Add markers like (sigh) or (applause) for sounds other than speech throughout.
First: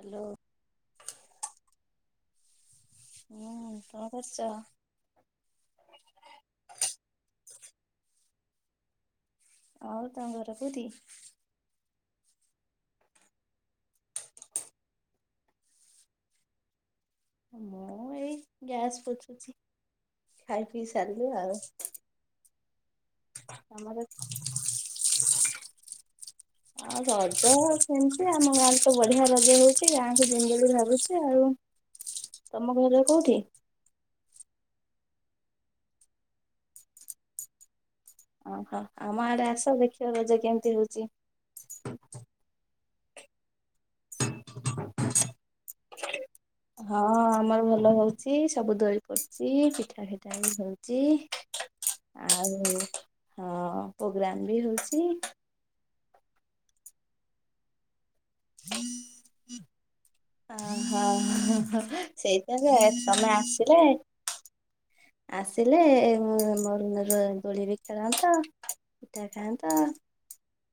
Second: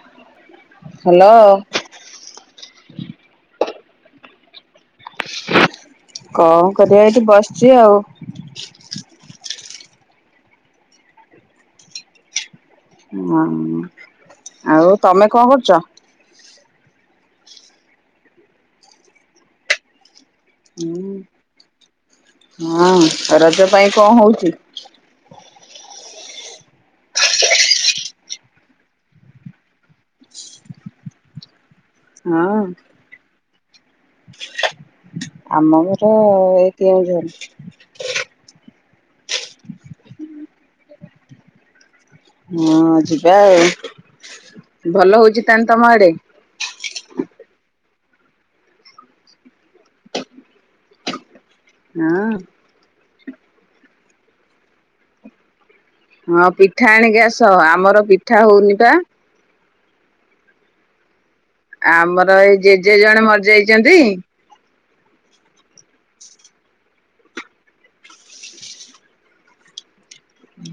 Hello. Hello ହୁଁ କଣ କରୁଚ? କଣ କରିଆ ଏଇଠି ବସିଚି ଆଉ। ହଉ ତମ ଘର କଉଠି? ଉଁ ଆଉ ତମେ କଣ କରୁଚ? ମୁଁ ଏଇ ଗ୍ୟାସ ପୋଛୁଛି ଖାଇ ପିଇ ସାରିଲୁ ଆଉ। ହଁ ରଜ ପାଇଁ ଆମର କଣ ହଉଚି? (inaudible) ଆଉ ରଜ ସେମିତି ଆମ ଗାଁରେ ତ ବଢ଼ିଆ ରଜ ହଉଚି ଗାଁକୁ ଯିମି ବୋଲି ଭାବୁଛି ଆଉ। ହଁ। ତମ ଘର କୋଉଠି? ଆମ ଘର ଏ କେଉଁଝର। ଓହୋ ଆମ ଆଡ଼େ ଆସ ଦେଖିବ ରଜ କେମିତି ହଉଚି। ହଁ ଯିବା ଏଇ, ଭଲ ହଉଚି ତାନ ତମ ଆଡେ? ହଁ ଆମର ଭଲ ହଉଚି, ସବୁ ଦୋଳି ପଡ଼ିଚି, ପିଠା ଫିଟା ବି ହଉଚି। ହଁ ଆଉ ହଁ ପୋଗ୍ରାମ ବି ହଉଚି। ହଁ ପିଠା ଆଣିକି ଆସ ଆମର ପିଠା ହଉନି ପା। ଓହୋ ଆମର ଏଇ ସେଇଥି ଜେଜେ ପାଇଁ ତ ଜଣେ ତମେ ଆସିଲେ ମରିଯାଇଛନ୍ତି। ଆସିଲେ (unintelligible) ଦୋଳି ବି ଖେଳନ୍ତ। ପିଠା ଖାଆନ୍ତ।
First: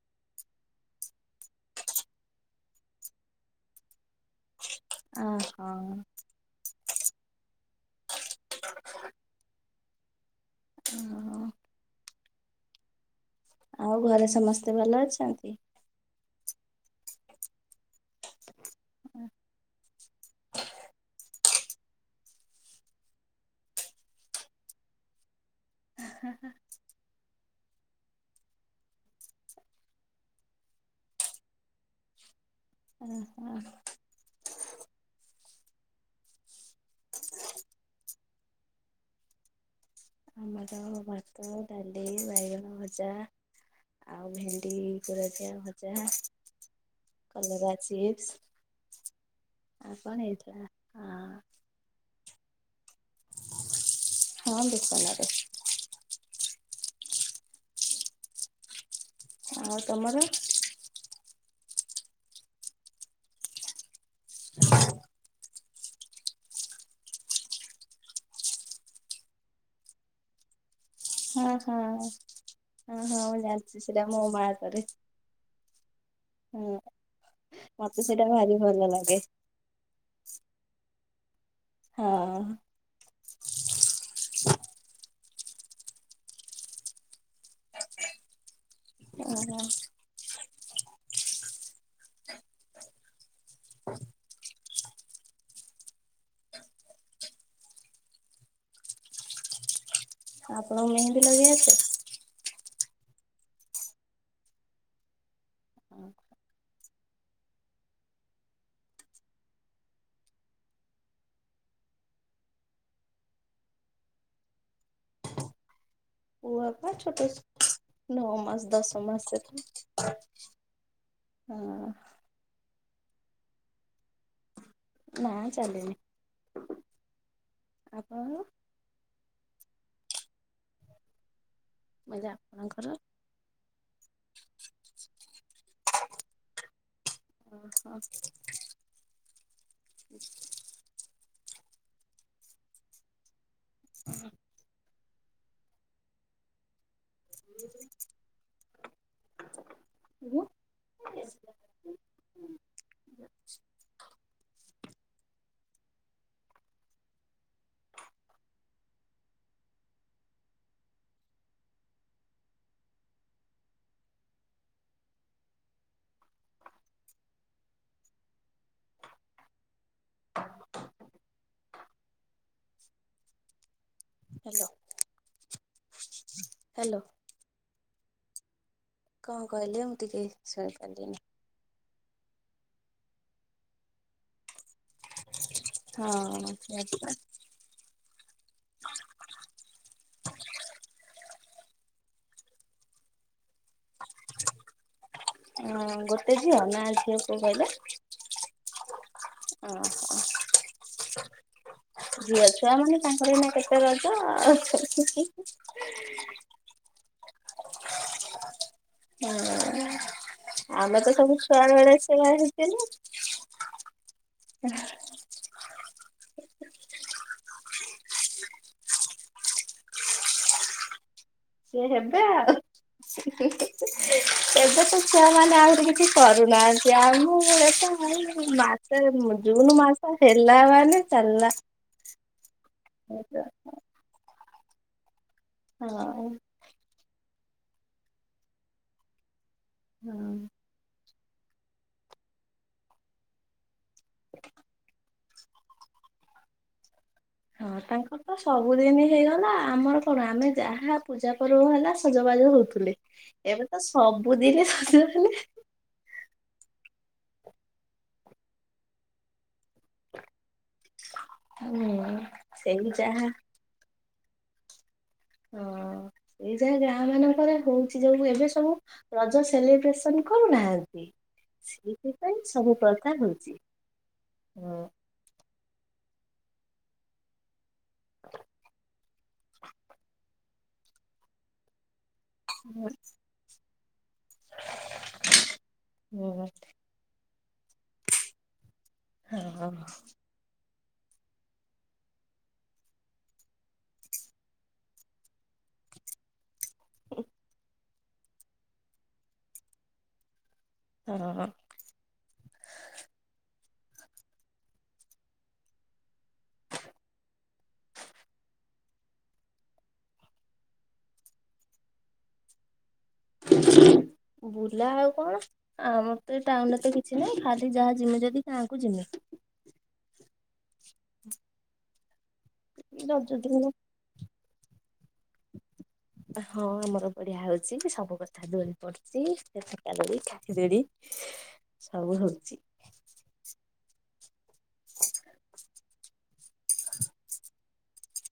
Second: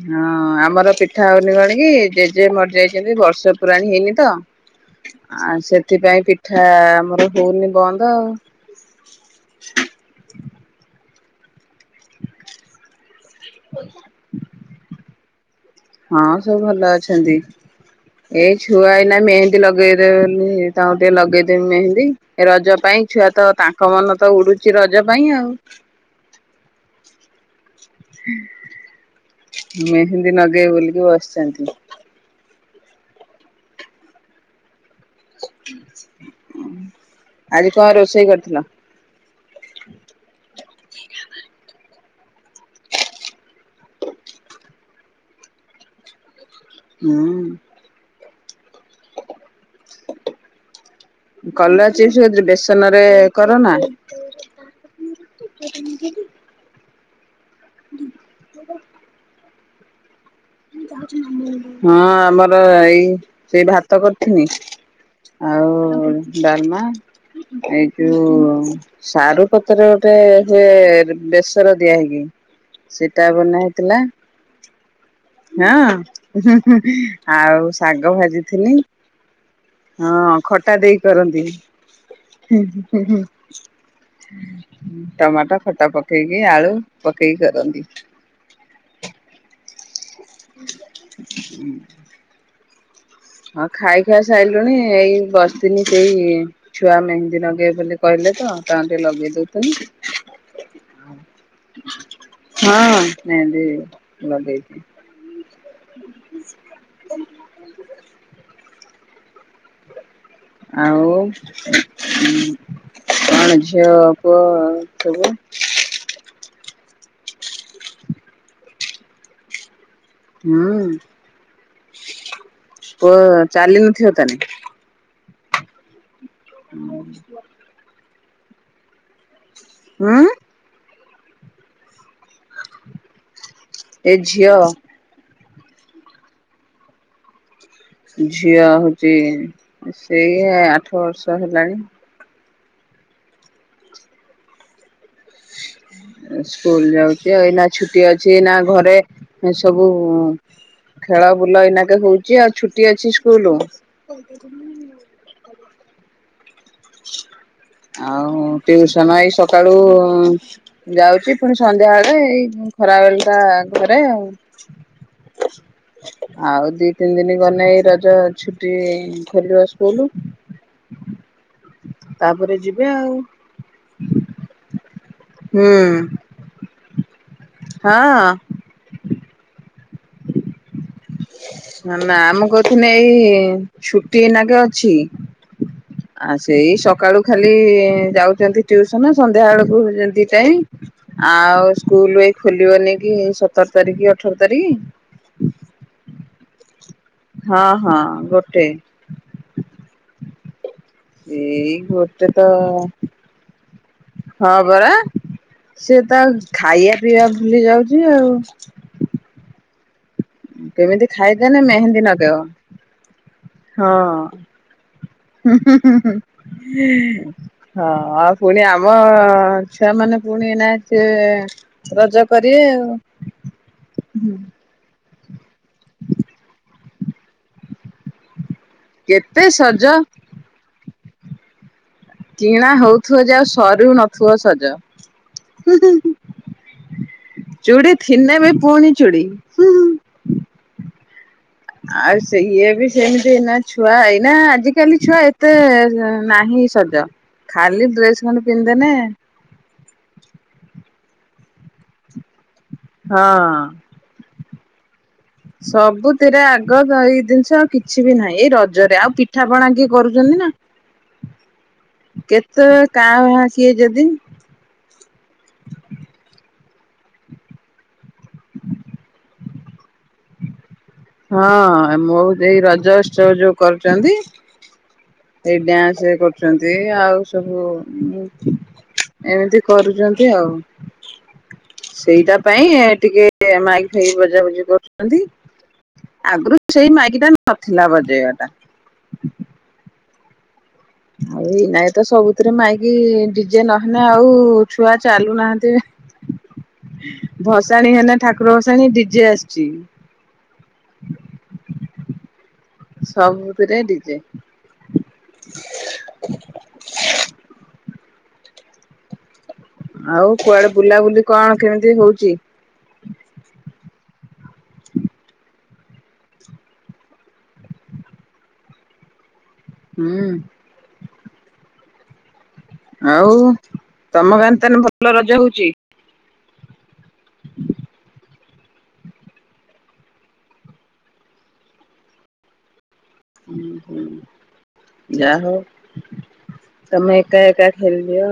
ହଁ ଆମର ପିଠା ହଉନି କଣ କି ଜେଜେ ମରିଯାଇଚନ୍ତି ବର୍ଷେ ପୁରାଣି ହେଇନି ତ ଅ ଆ ହଁ ସେଥିପାଇ ପିଠା ଆମର ହଉନି ବନ୍ଦ ଆଉ। (unintelligible) ଆଉ ଘରେ ସମସ୍ତେ ଭଲ ଅଛନ୍ତି? ହଁ ସବୁ ଭଲ ଅ ଛନ୍ତି, ଏ ଛୁଆ ଏଇନା ମେହେନ୍ଦୀ ଲଗେଇଦେବ ବୋଲି ତାଙ୍କୁ ଟିକେ ଲଗେଇ ମେହେନ୍ଦୀ ରଜ ପାଇଁ ଛୁଆ ତ ତାଙ୍କ ମନ ତ ଉଡ଼ୁଛି ରଜ ପାଇଁ ଆଉ। ହା ହା ହା। ମେହେନ୍ଦୀ ନଗେଇବେ ବୋଲିକି ବସିଚନ୍ତି। ଓ ହୋ। ଆଜି କଣ ରୋଷେଇ କରିଥିଲ? ଆମର ତ ଭାତ, ଡାଲି ବାଇଗଣ ଭଜା। ଆଉ ଭେଣ୍ଡି ପୁରଦିଆ ଭଜା ହୁଁ କଲରା ଚିପ୍ସ୍। ଆଉ କଣ ହେଇଥିଲା ଆଁ କଲରା ଚିପ୍ସ୍ କୋଉଥିରେ ବେସନରେ କର ନା? ହଁ ବେସନରେ। (unintelligible) (inaudible) ଆଉ ତମର? ହଁ ଆମର ଏଇ ସେ ଭାତ କରିିଥିନି। ଆଉ ଡାଲମା ଏଇ ଯୋଉ ସାରୁ ପତରେ ଗୋଟେ ହୁଏ ହଁ ହଁ ବେସର ଦିଆ ହଁ ହେଇକି ହଁ ସେଟା ମୁଁ ବନା ଜାଣିଛି ସେଇଟା ହେଇଥିଲା। ମୋ ମାଆ କରେ ହଁ ହଁ ଆଉ ମତେ ଶାଗ ସେଇଟା ଭାରି ଭାଜିଥିଲି ଭଲ ଲାଗେ ହଁ ଖଟା ଦେଇ କରନ୍ତି। ହଁ ଟମାଟୋ ଖଟା ପକେଇକି ଆଳୁ ପକେଇକି କରନ୍ତିି। ଓ ହ। ହୁଁ ହଁ ଖାଇ ଖୁଆ ସାଇଲୁଣି ଏଇ ବସିଥିଲି ସେଇ ଛୁଆ ମେହେନ୍ଦୀ ନଗେଇବେ ବୋଲି କହିଲେ ତ ତାଙ୍କୁ ଟିକେ ଲଗେଇ ଦଉଥିଲି। ଆପଣଙ୍କୁ ମେହେନ୍ଦୀ ଲଗେଇ ଆସେ? ହଁ ମେହେନ୍ଦି ଲଗେଇଚି। (inaudible) ଆଉ କଣ୍ ଝିଅ ପୁଅ ସବୁ? ପୁଅ ପା ଛୋଟ ନଅ ମାସ୍ ଦଶ ମାସ୍ ହୁଁ ପୁଅ ଚାଲି ନଥିବ ତାହାଲେ? ନାଇଁ ଚାଲିନି। (inaudible) ଆପଣଙ୍କର? ହୁଁ। କହିଲି ଆପଣଙ୍କର? ଏ ଝିଅ (inaudible) ଝିଅ ହଉଚି ସିଏ ଆଠ ବର୍ଷ ହେଲାଣି। (inaudible) ସ୍କୁଲ ଯାଉଚି ଆଉ ଏଇନା ଛୁଟି ଅଛି ଏଇନା ଘରେ ସବୁ କହିଲି ଖେଳ ବୁଲ ଏଇନାକେ ହଉଚି ଆଉ ଆପଣଙ୍କର ଛୁଟି ଅଛି ସ୍କୁଲୁ। (inaudible) (unintelligible) ଆଉ ଟ୍ୟୁସନ ଏଇ ସକାଳୁ ଯାଉଚି ପୁଣି ସନ୍ଧ୍ୟା ବେଳେ ଏଇ ଖରା ବେଳ ଟା ଘରେ ଆଉ। ଆଉ ଦି ତିନି ଦିନି ଗଲେ ଏଇ ରଜ ଛୁଟି ଖୋଲିବ ସ୍କୁଲୁ। ତାପରେ ଯିବେ ଆଉ। ହାଲୋ। ହୁଁ। ହାଲୋ। ହଁ। କଣ୍ କହିଲେ ମୁଁ ଟିକେ ଶୁଣିପାରିଲିନି? ନା- ମୁଁ କହୁଥିଲି ଏଇ ଛୁଟି ଏଇନାକେ ଅଛି। ହଁ ଆ ସେଇ ସକାଳୁ ଖା ଖାଲି ଯାଉଚନ୍ତି ଟ୍ୟୁସନ ସନ୍ଧ୍ୟା ବେଳକୁ ଦି ଟାଇମ୍। ଆଉ ସ୍କୁଲୁ ଏଇ ଖୋଲିବନି କି ଏଇ ସତର୍ ତାରିଖି କି ଅଠର୍ ତାରିଖି। ହଁ ଗୋଟେ ଝିଅ ନା ଝିଅ ପୁଅ କହିଲେ ହଁ- ହଁ ଗୋଟେ। ଓହୋ। ଏଇ। ଗୋଟେ ଝିଅ ତ ଛୁଆ ମାନେ ତାଙ୍କର ଏଇନା କେତେ ରଜ ହଁ ଆଉ- ପରା ହିଁ ହିଁ। ସେ ତା ଖାଇବା ପିଇବା ଭୁଲି ଯାଉଚି ଆଉ। ହଁ ଆମେ କେମିତି ତ ସବୁ ଖାଇଦେଲେ ଛୁଆ ବେଳେ ମେହେନ୍ଦୀ ସେଇଆ ନଗେଇବ ହେଇଥିଲୁ। ହଁ- ହୁଁ-ହୁଁ-ହୁଁ-। ହଁ ଆଉ ପୁଣି ଆମ ଛୁଆ ମାନେ ପୁଣି ଏଇନା ସେ ସେ ରଜ ହେବେ ଆଉ କରିବେ ହିଁ -ହିଁ -ହିଁ ଏବେ ତ ଛୁଆ ମାନେ ଆହୁରି କିଛି କରୁନାହାନ୍ତି ଆଗୁରୁ ଏତେ (unintelligible) ସେ କେତେ ଜୁନ୍ ସଜ ମାସ ହେଲା ମାନେ ଚାଲିଲା। କିଣା ହଉଥିବ ଯେ ଆଉ ସରୁ ନଥିବ ସଜ। ହୁଁ-ହୁଁ-। ହଁ। ଚୁଡିଥିନ୍ ବି ପୁଣି ଚୁଡି ହୁ ଆଉ ସେ ଇଏ ବି ସେମିତି ନା ଛୁଆ ଏଇନା ଆଜିିକାଲି ଛୁଆ ଏତେ ନାହିଁ ସଜ ହଁ ଖାଲି ଡ୍ରେସ ତାଙ୍କର ତ ଖଣ୍ଡେ ପିନ୍ଧିଦେନେ ସବୁଦିନ ହେଇଗଲା ଆମର କଣ ଆମେ ଯାହା ପୂଜା ପର୍ବ ହେଲା ସଜବାଜ ହଉଥିଲେ ହଁ ଏବେ ତ ସ ସବୁଦିନ ସଲେ ଖାଲି ସବୁଥିରେ ଆଗ ଏଇ ଜିନିଷ ଆଉ କିଛି ବି ନାହିଁ ଏଇ ରଜରେ ଆଉ ପିଠାପଣା କି କରୁଛନ୍ତି ନା ହୁଁ କେତେ ସେଇ କାଁ ଯାହା ଭାଁ କିଏ ଯଦି ହଁ ଏଇ ଯାଇ ଗାଁ ମାନଙ୍କରେ ହଉଛି ଯୋଉ ଏବେ ସବୁ ରଜ ସେଲିବ୍ରେସନ କରୁନାହାନ୍ତି। ହଁ ମୋ ସେଇଥିପାଇଁ ଏଇ ରଜ ଉତ୍ସବ ଯୋଉ କରୁଛନ୍ତି ହଁ ଏଇ ଡ୍ୟାନ୍ସ ସେ କରୁଛନ୍ତି ଆଉ ସବୁ ହଁ ଏମିତି କରୁଛନ୍ତି ଆଉ ସେଇଟା ପାଇଁ ଟିକେ ମାଇକି ଫାଇକି ବଜାବୁଜି କରୁଛନ୍ତି ହୁଁ। ଆଗରୁ ସେଇ ମାଇକିଟା ନଥିଲା ବଜେଇବା ଟା ହଁ ହଁ ଆଉ ଏଇ ନାଇଁ ତ ସବୁଥିରେ ମାଇକି ଡିଜେ ନହେଲେ ଆଉ ଛୁଆ ଚାଲୁନାହାନ୍ତି ଭସାଣି ହେଲେ ଠାକୁର ଭସାଣି ଡିଜେ ଆସିଛି ହଁ ସବୁ ତିରେ ଡିଜେ ଆଉ କୁଆଡେ ବୁଲାବୁଲି କଣ କେମିତି ହଉଛି? ବୁଲା ହାଉ କଣ? ଆଁ ମତେ ଟାଉନ ରେ ତ କିଛି ନାହିଁ ଖାଲି ଯାହା ଜିମି ଯଦି ଗାଁ ଙ୍କୁ ଜିମି ହୁଁ (inaudible) ରଜ ଆଉ ଦିନ ତମ ଗାଁରେ ତାହେଲେ ଭଲ ରଜ ହଉଚି? ହଁ ଆମର ବଢିଆ ହଉଛି ସବୁ କଥା ଦୋଳି ପଡୁଛି ସେକା ଲୋଡି ଖାଇ ଦୋଡି ସବୁ ହଉଛି। ହ ହୁଁ ଯା ହଉ ତମେ ଏକା ଏକା ଖେଳି ଦିଅ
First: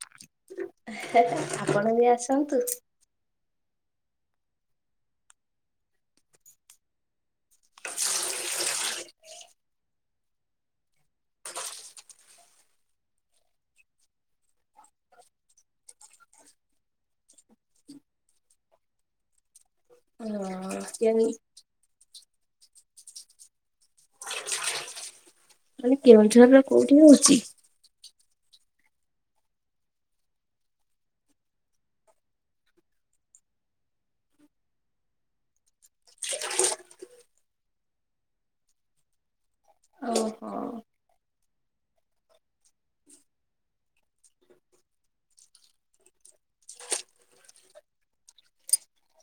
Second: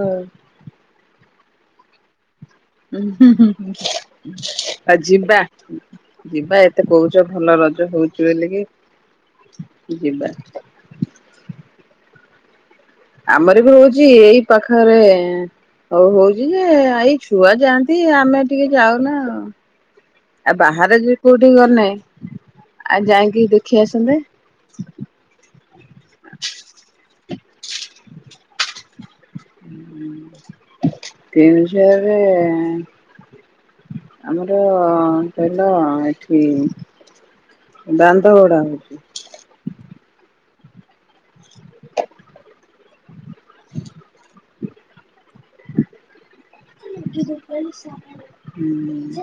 ସା ଆପଣ ବି ଆସନ୍ତୁ। ଉ ହୁ ହୁଆଜି ବା ଯିବା ଏତେ କହୁଛ ଭଲ ରଜ ହଉଚ ବୋଲିକି ଯିବା ଆମର ବି ରହୁଛି ଏଇ ପାଖରେ ହଉ ହଉଛି ଯେ ଏଇ ଛୁଆ ଯାଆନ୍ତି ଆମେ ଟିକେ ଯାଉନା ଆଉ ଆଉ ହଁ। ବାହାରେ ଯ କେଉଁ କୋଉଠି ଗନେ ଆଉ ଯାଇକି ଦେଖି ଆସନ୍ତେ କହିଲି କେଉଁଝର ର କୋଉଠି ହଉଛି? ତିନିଶହରେ ଆମର କହିଲ ଏଠି ବାନ୍ଦ ଗଡା ହଉଛି ଓହୋ (unintelligible) କ ହ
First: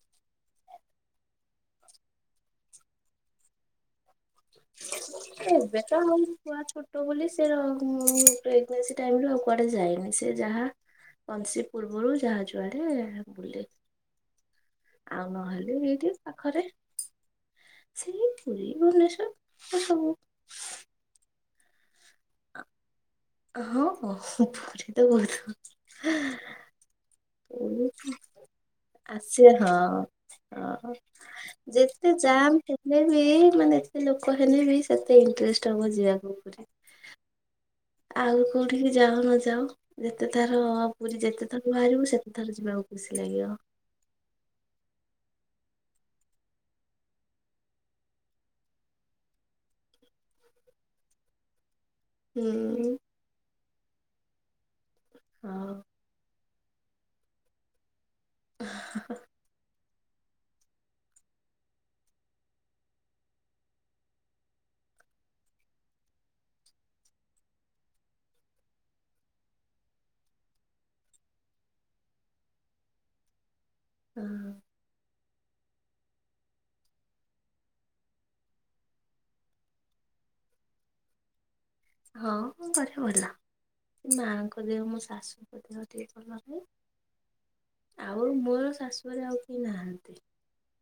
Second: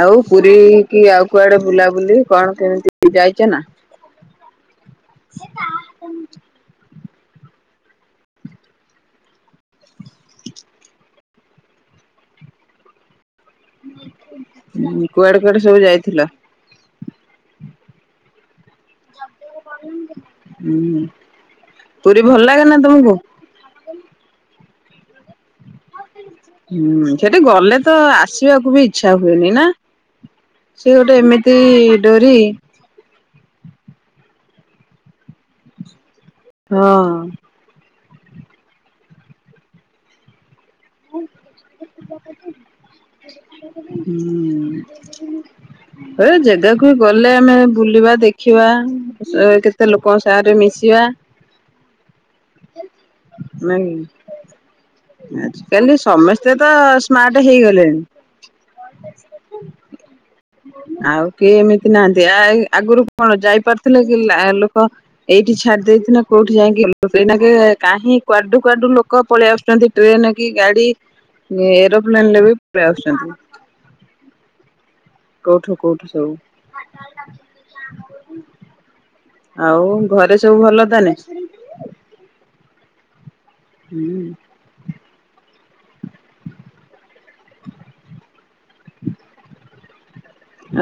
ଆଉ ପୁରୀ କି ଆଉ କୁଆଡେ ବୁଲାବୁଲି କଣ କେମିତି ଯାଇଛ ନା ଏବେ ତ ଆଉ କୁଆ ଛୋଟ ବୋଲି ସେ ପ୍ରେଗନେନ୍ସି ଟାଇମ ଆଉ କୁଆଡେ ଯାଇନି ସେ ଯାହା କଂସି ପୂର୍ବରୁ ଯାହା ଯୁଆଡେ ବୁଲେ ହୁଁ ଆଉ କୁଆଡେ କୁଆଡେ ନହେଲେ ସବୁ ଏଇଠି ଯାଇଥିଲ? ପାଖରେ ସିଏ ଥିଲେ ଭୁବନେଶ୍ଵର ଏ ସବୁ ହୁଁ ପୁରୀ ଭଲ ଲାଗେ ନା ତମୁକୁ? ହଁ ବୋହୁତ ପୁରୀ ତ ବୋହୁତ ଭ ହୁଁ ସେଠି ଗଲେ ତ ଆସିବାକୁ ବି ଇଚ୍ଛା ଆସେ ହୁଏନି ନା? ହଁ। ହଁ ସେ ଗୋଟେ ଏମିତି ଯେତେ ଡୋରି ଯାମ୍ ଥିଲେ ବି ମାନେ ଏତେ ଲୋକ ହେଲେ ବି ସେତେ ଇଣ୍ଟରେଷ୍ଟ ହବ ଯିବାକୁ ପୁରୀ। ହଁ। ଆଉ କୋଉଠିକି ଯାଅ ନ ଯାଅ ଯେତେ ଥର ପୁରୀ ଯେତେ ଥର ବାହାରିବୁ ସେତେ ଥର ଯିବାକୁ ଖୁସି ଲାଗିବ। ହୁଁ। ହେ ଜେଗାକୁ ଗଲେ ଆମେ ବୁଲିବା ଦେଖିବା ସେ କେତେ ଲୋକଙ୍କ ସା ମିଶିବା। ହୁଁଉଁ। ନାଇଁ ଆଜି ହଉ କାଲି ସମସ୍ତେ ତ ସ୍ମାର୍ଟ ହେଇଗଲେଣି। କଣ ଆଉ କେହି ଏମିତି ନାହାନ୍ତି ଆ ଏଇ ଆଗରୁ କଣ ଯାଇପାରଥିଲେ କି ଲା ଲୋକ? ଏଇଠି ଛାଡି ଦେଇଥିଲା କୋଉଁଠି ଯାଇଁକି ଭଲସେ ଏଇନାକେ କାହିଁ କୁଆଡୁ କୁଆଡୁ ଲୋକ ପଳେଆସୁଚନ୍ତି ଟ୍ରେନେ କି ଗାଡି ଏରୋପ୍ଲେନରେ ବି ପଳେଇ ଆସୁଚନ୍ତି। ଏ ହଁ। କୋଉଠୁ କୋଉଠୁ ସବୁ। ଆଉ ଘରେ ସବୁ ଭଲ ତାହାନେ? ହଁ ଘରେ ଭଲ ଏ ହୁଁ ମାଆଙ୍କ ଦେହ ମୋ ଶାଶୁଙ୍କ ଦେହ ଟିକେ ଭଲ ନାହିଁ। ଆଉ ମୋର ଶାଶୁଘରେ ଆଉ କେହି ନାହାନ୍ତି।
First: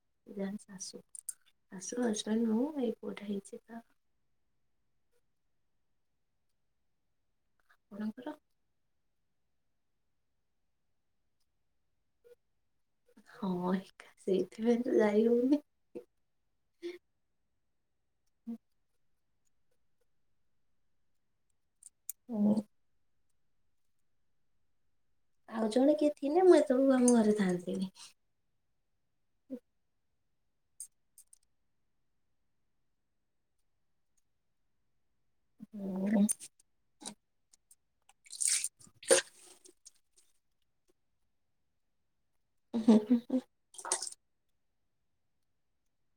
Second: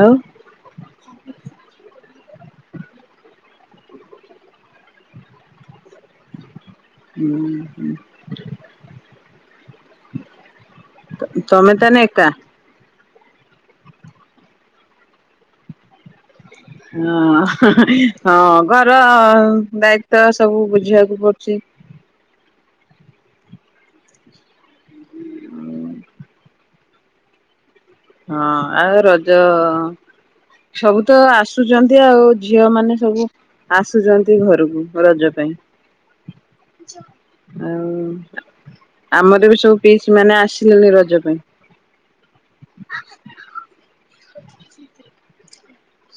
ଆଉ? ଯାହେନେ ଶାଶୁ ଶାଶୁ, ହଜବେଣ୍ଡ, ମୁଁ, ମୋ ଏଇ ପୁଅଟା ହେଇଛି ତ। ଉଁହୁଁ। ଆପଣଙ୍କର ତମେ ତାନେ ଏକା। ହଁ ଏକା ସେଇଥିପାଇଁ ତ ଯାଇ ହୋଉନି। ହୁଁ ହଁ ହଁ ଘର ଦାୟିତ୍ଵ ସବୁ ବୁଝିବାକୁ ପଡୁଚି। (unintelligible) ଆଉ ଜଣେ କିଏ ଥିନେ ମୁଁ ଏତୋଳକୁ ଆମ ଘରେ ଥାଆନ୍ତିଣି। ହଁ ଆଉ ରଜ ସବୁ ତ ଆସୁଚନ୍ତି ଆଉ ଝିଅମାନେ ସବୁ ଆସୁଚନ୍ତି ଘରକୁ ରଜ ପାଇଁ ମୋର ଆଉ ଆମର ବି ସବୁ ପିଇସିମାନେ ଆସିଲେଣି ରଜ ପାଇଁ। ଉଁ ହୁଁ ହୁଁ ହୁଁ।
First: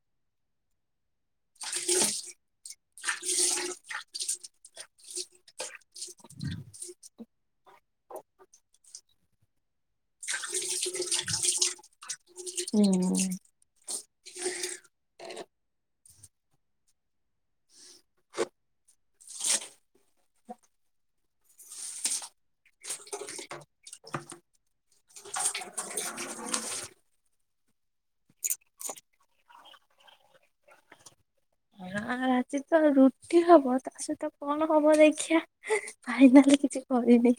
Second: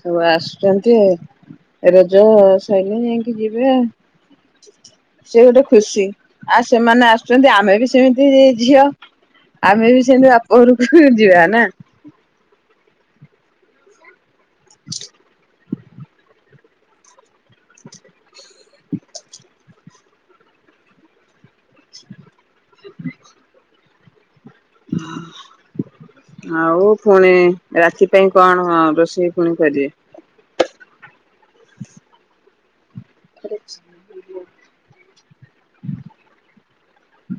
ସବୁ ଆସୁଚନ୍ତି ଆଉ ଏ ରଜ ସଇନେ ଯାଇଁକି ଯିବେ ଆ। ସେ ଗୋଟେ ଖୁସି ଆଉ ସେମାନେ ଆସୁଚନ୍ତି ଆମେ ବି ସେମିତି ରେ ଝିଅ ଆମେ ବି ସେମିତି ବାପଘରକୁ ଯିବା ନା। ହୁଁ। ଆଉ ଫୁଣି ରାତି ପାଇଁ କଣ ଆ ରୋଷେଇ ଫୁଣି କରିବେ? ଏରା ଆଜି ତ ରୁ ରୁଟି ହବ ତା ସହିତ କଣ ହବ ଦେଖିଆ ଫାଇନାଲ କିଛି କରିନି।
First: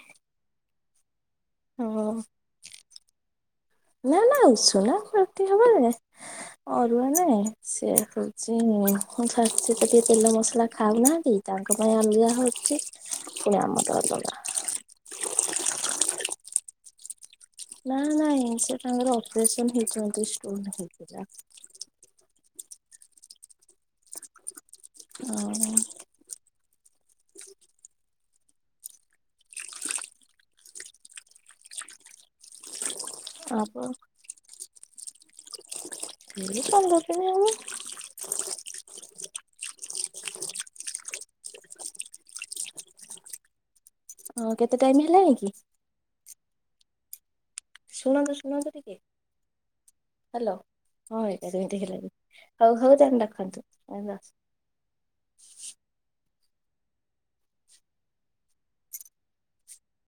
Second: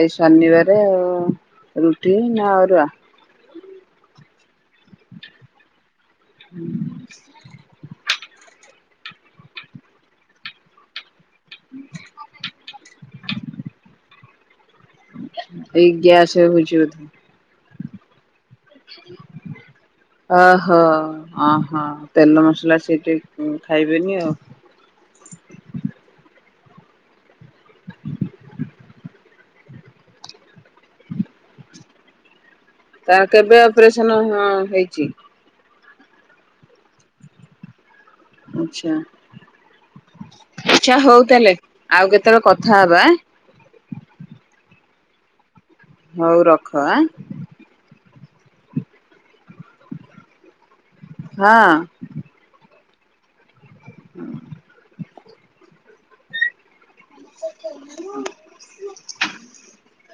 ଆଜି ଶନିବାରେ ଆଉ ରୁଟି ହଁ ନା ଅରୁଆ? ନା ନା ଉସୁନା କୁ ରୁଟି ହବ ଯେ ହୁଁ। ଅରୁଆ ନାଇଁ ସେ ହଉଛି ମୋ ଶାଶୁ ଟିକେ ତେଲ ମସଲା ଖାଉନାହାଁନ୍ତି। ତାଙ୍କ ପାଇଁ ଅଲଗା ହେଉଛି ପୁଣି ଆମ ପାଇଁ ଅଲଗା ଏଇ ଗ୍ୟାସରେ ହଉଛି ବୋଧେ? ନା ନାଇଁ। ସେ ତାଙ୍କର ଅପରେସନ ହେଇଛନ୍ତି ଷ୍ଟୋନ ଓହୋ ହେଇଥିଲା ଅ ହୋ ତେଲ ମସଲା ସେଇଥି ଖାଇବେନି ଆଉ। ଅହ। ତାର କେବେ ଆପଣ ଅପରେସନ୍ ହଁ ହେଇଚି? ଏଇ ପନ୍ଦର ଦିନି ହବ। ଆଚ୍ଛା ହଉ ତାହେଲେ ଆଉ କେତେବେଳେ କଥା ହବା ହଁ କେତେ ଟାଇମ୍ ହେଲାଣି କି? ହଉ ରଖ ଆଁଏ ଶୁଣନ୍ତୁ ଶୁଣନ୍ତୁ ଟିକେ ହାଲୋ ହଁ ଏଗାର ମିନିଟ୍ ହେଲାଣି। ହଉ ହଉ ତାହେଲେ ରଖନ୍ତୁ ହେଲା। (inaudible)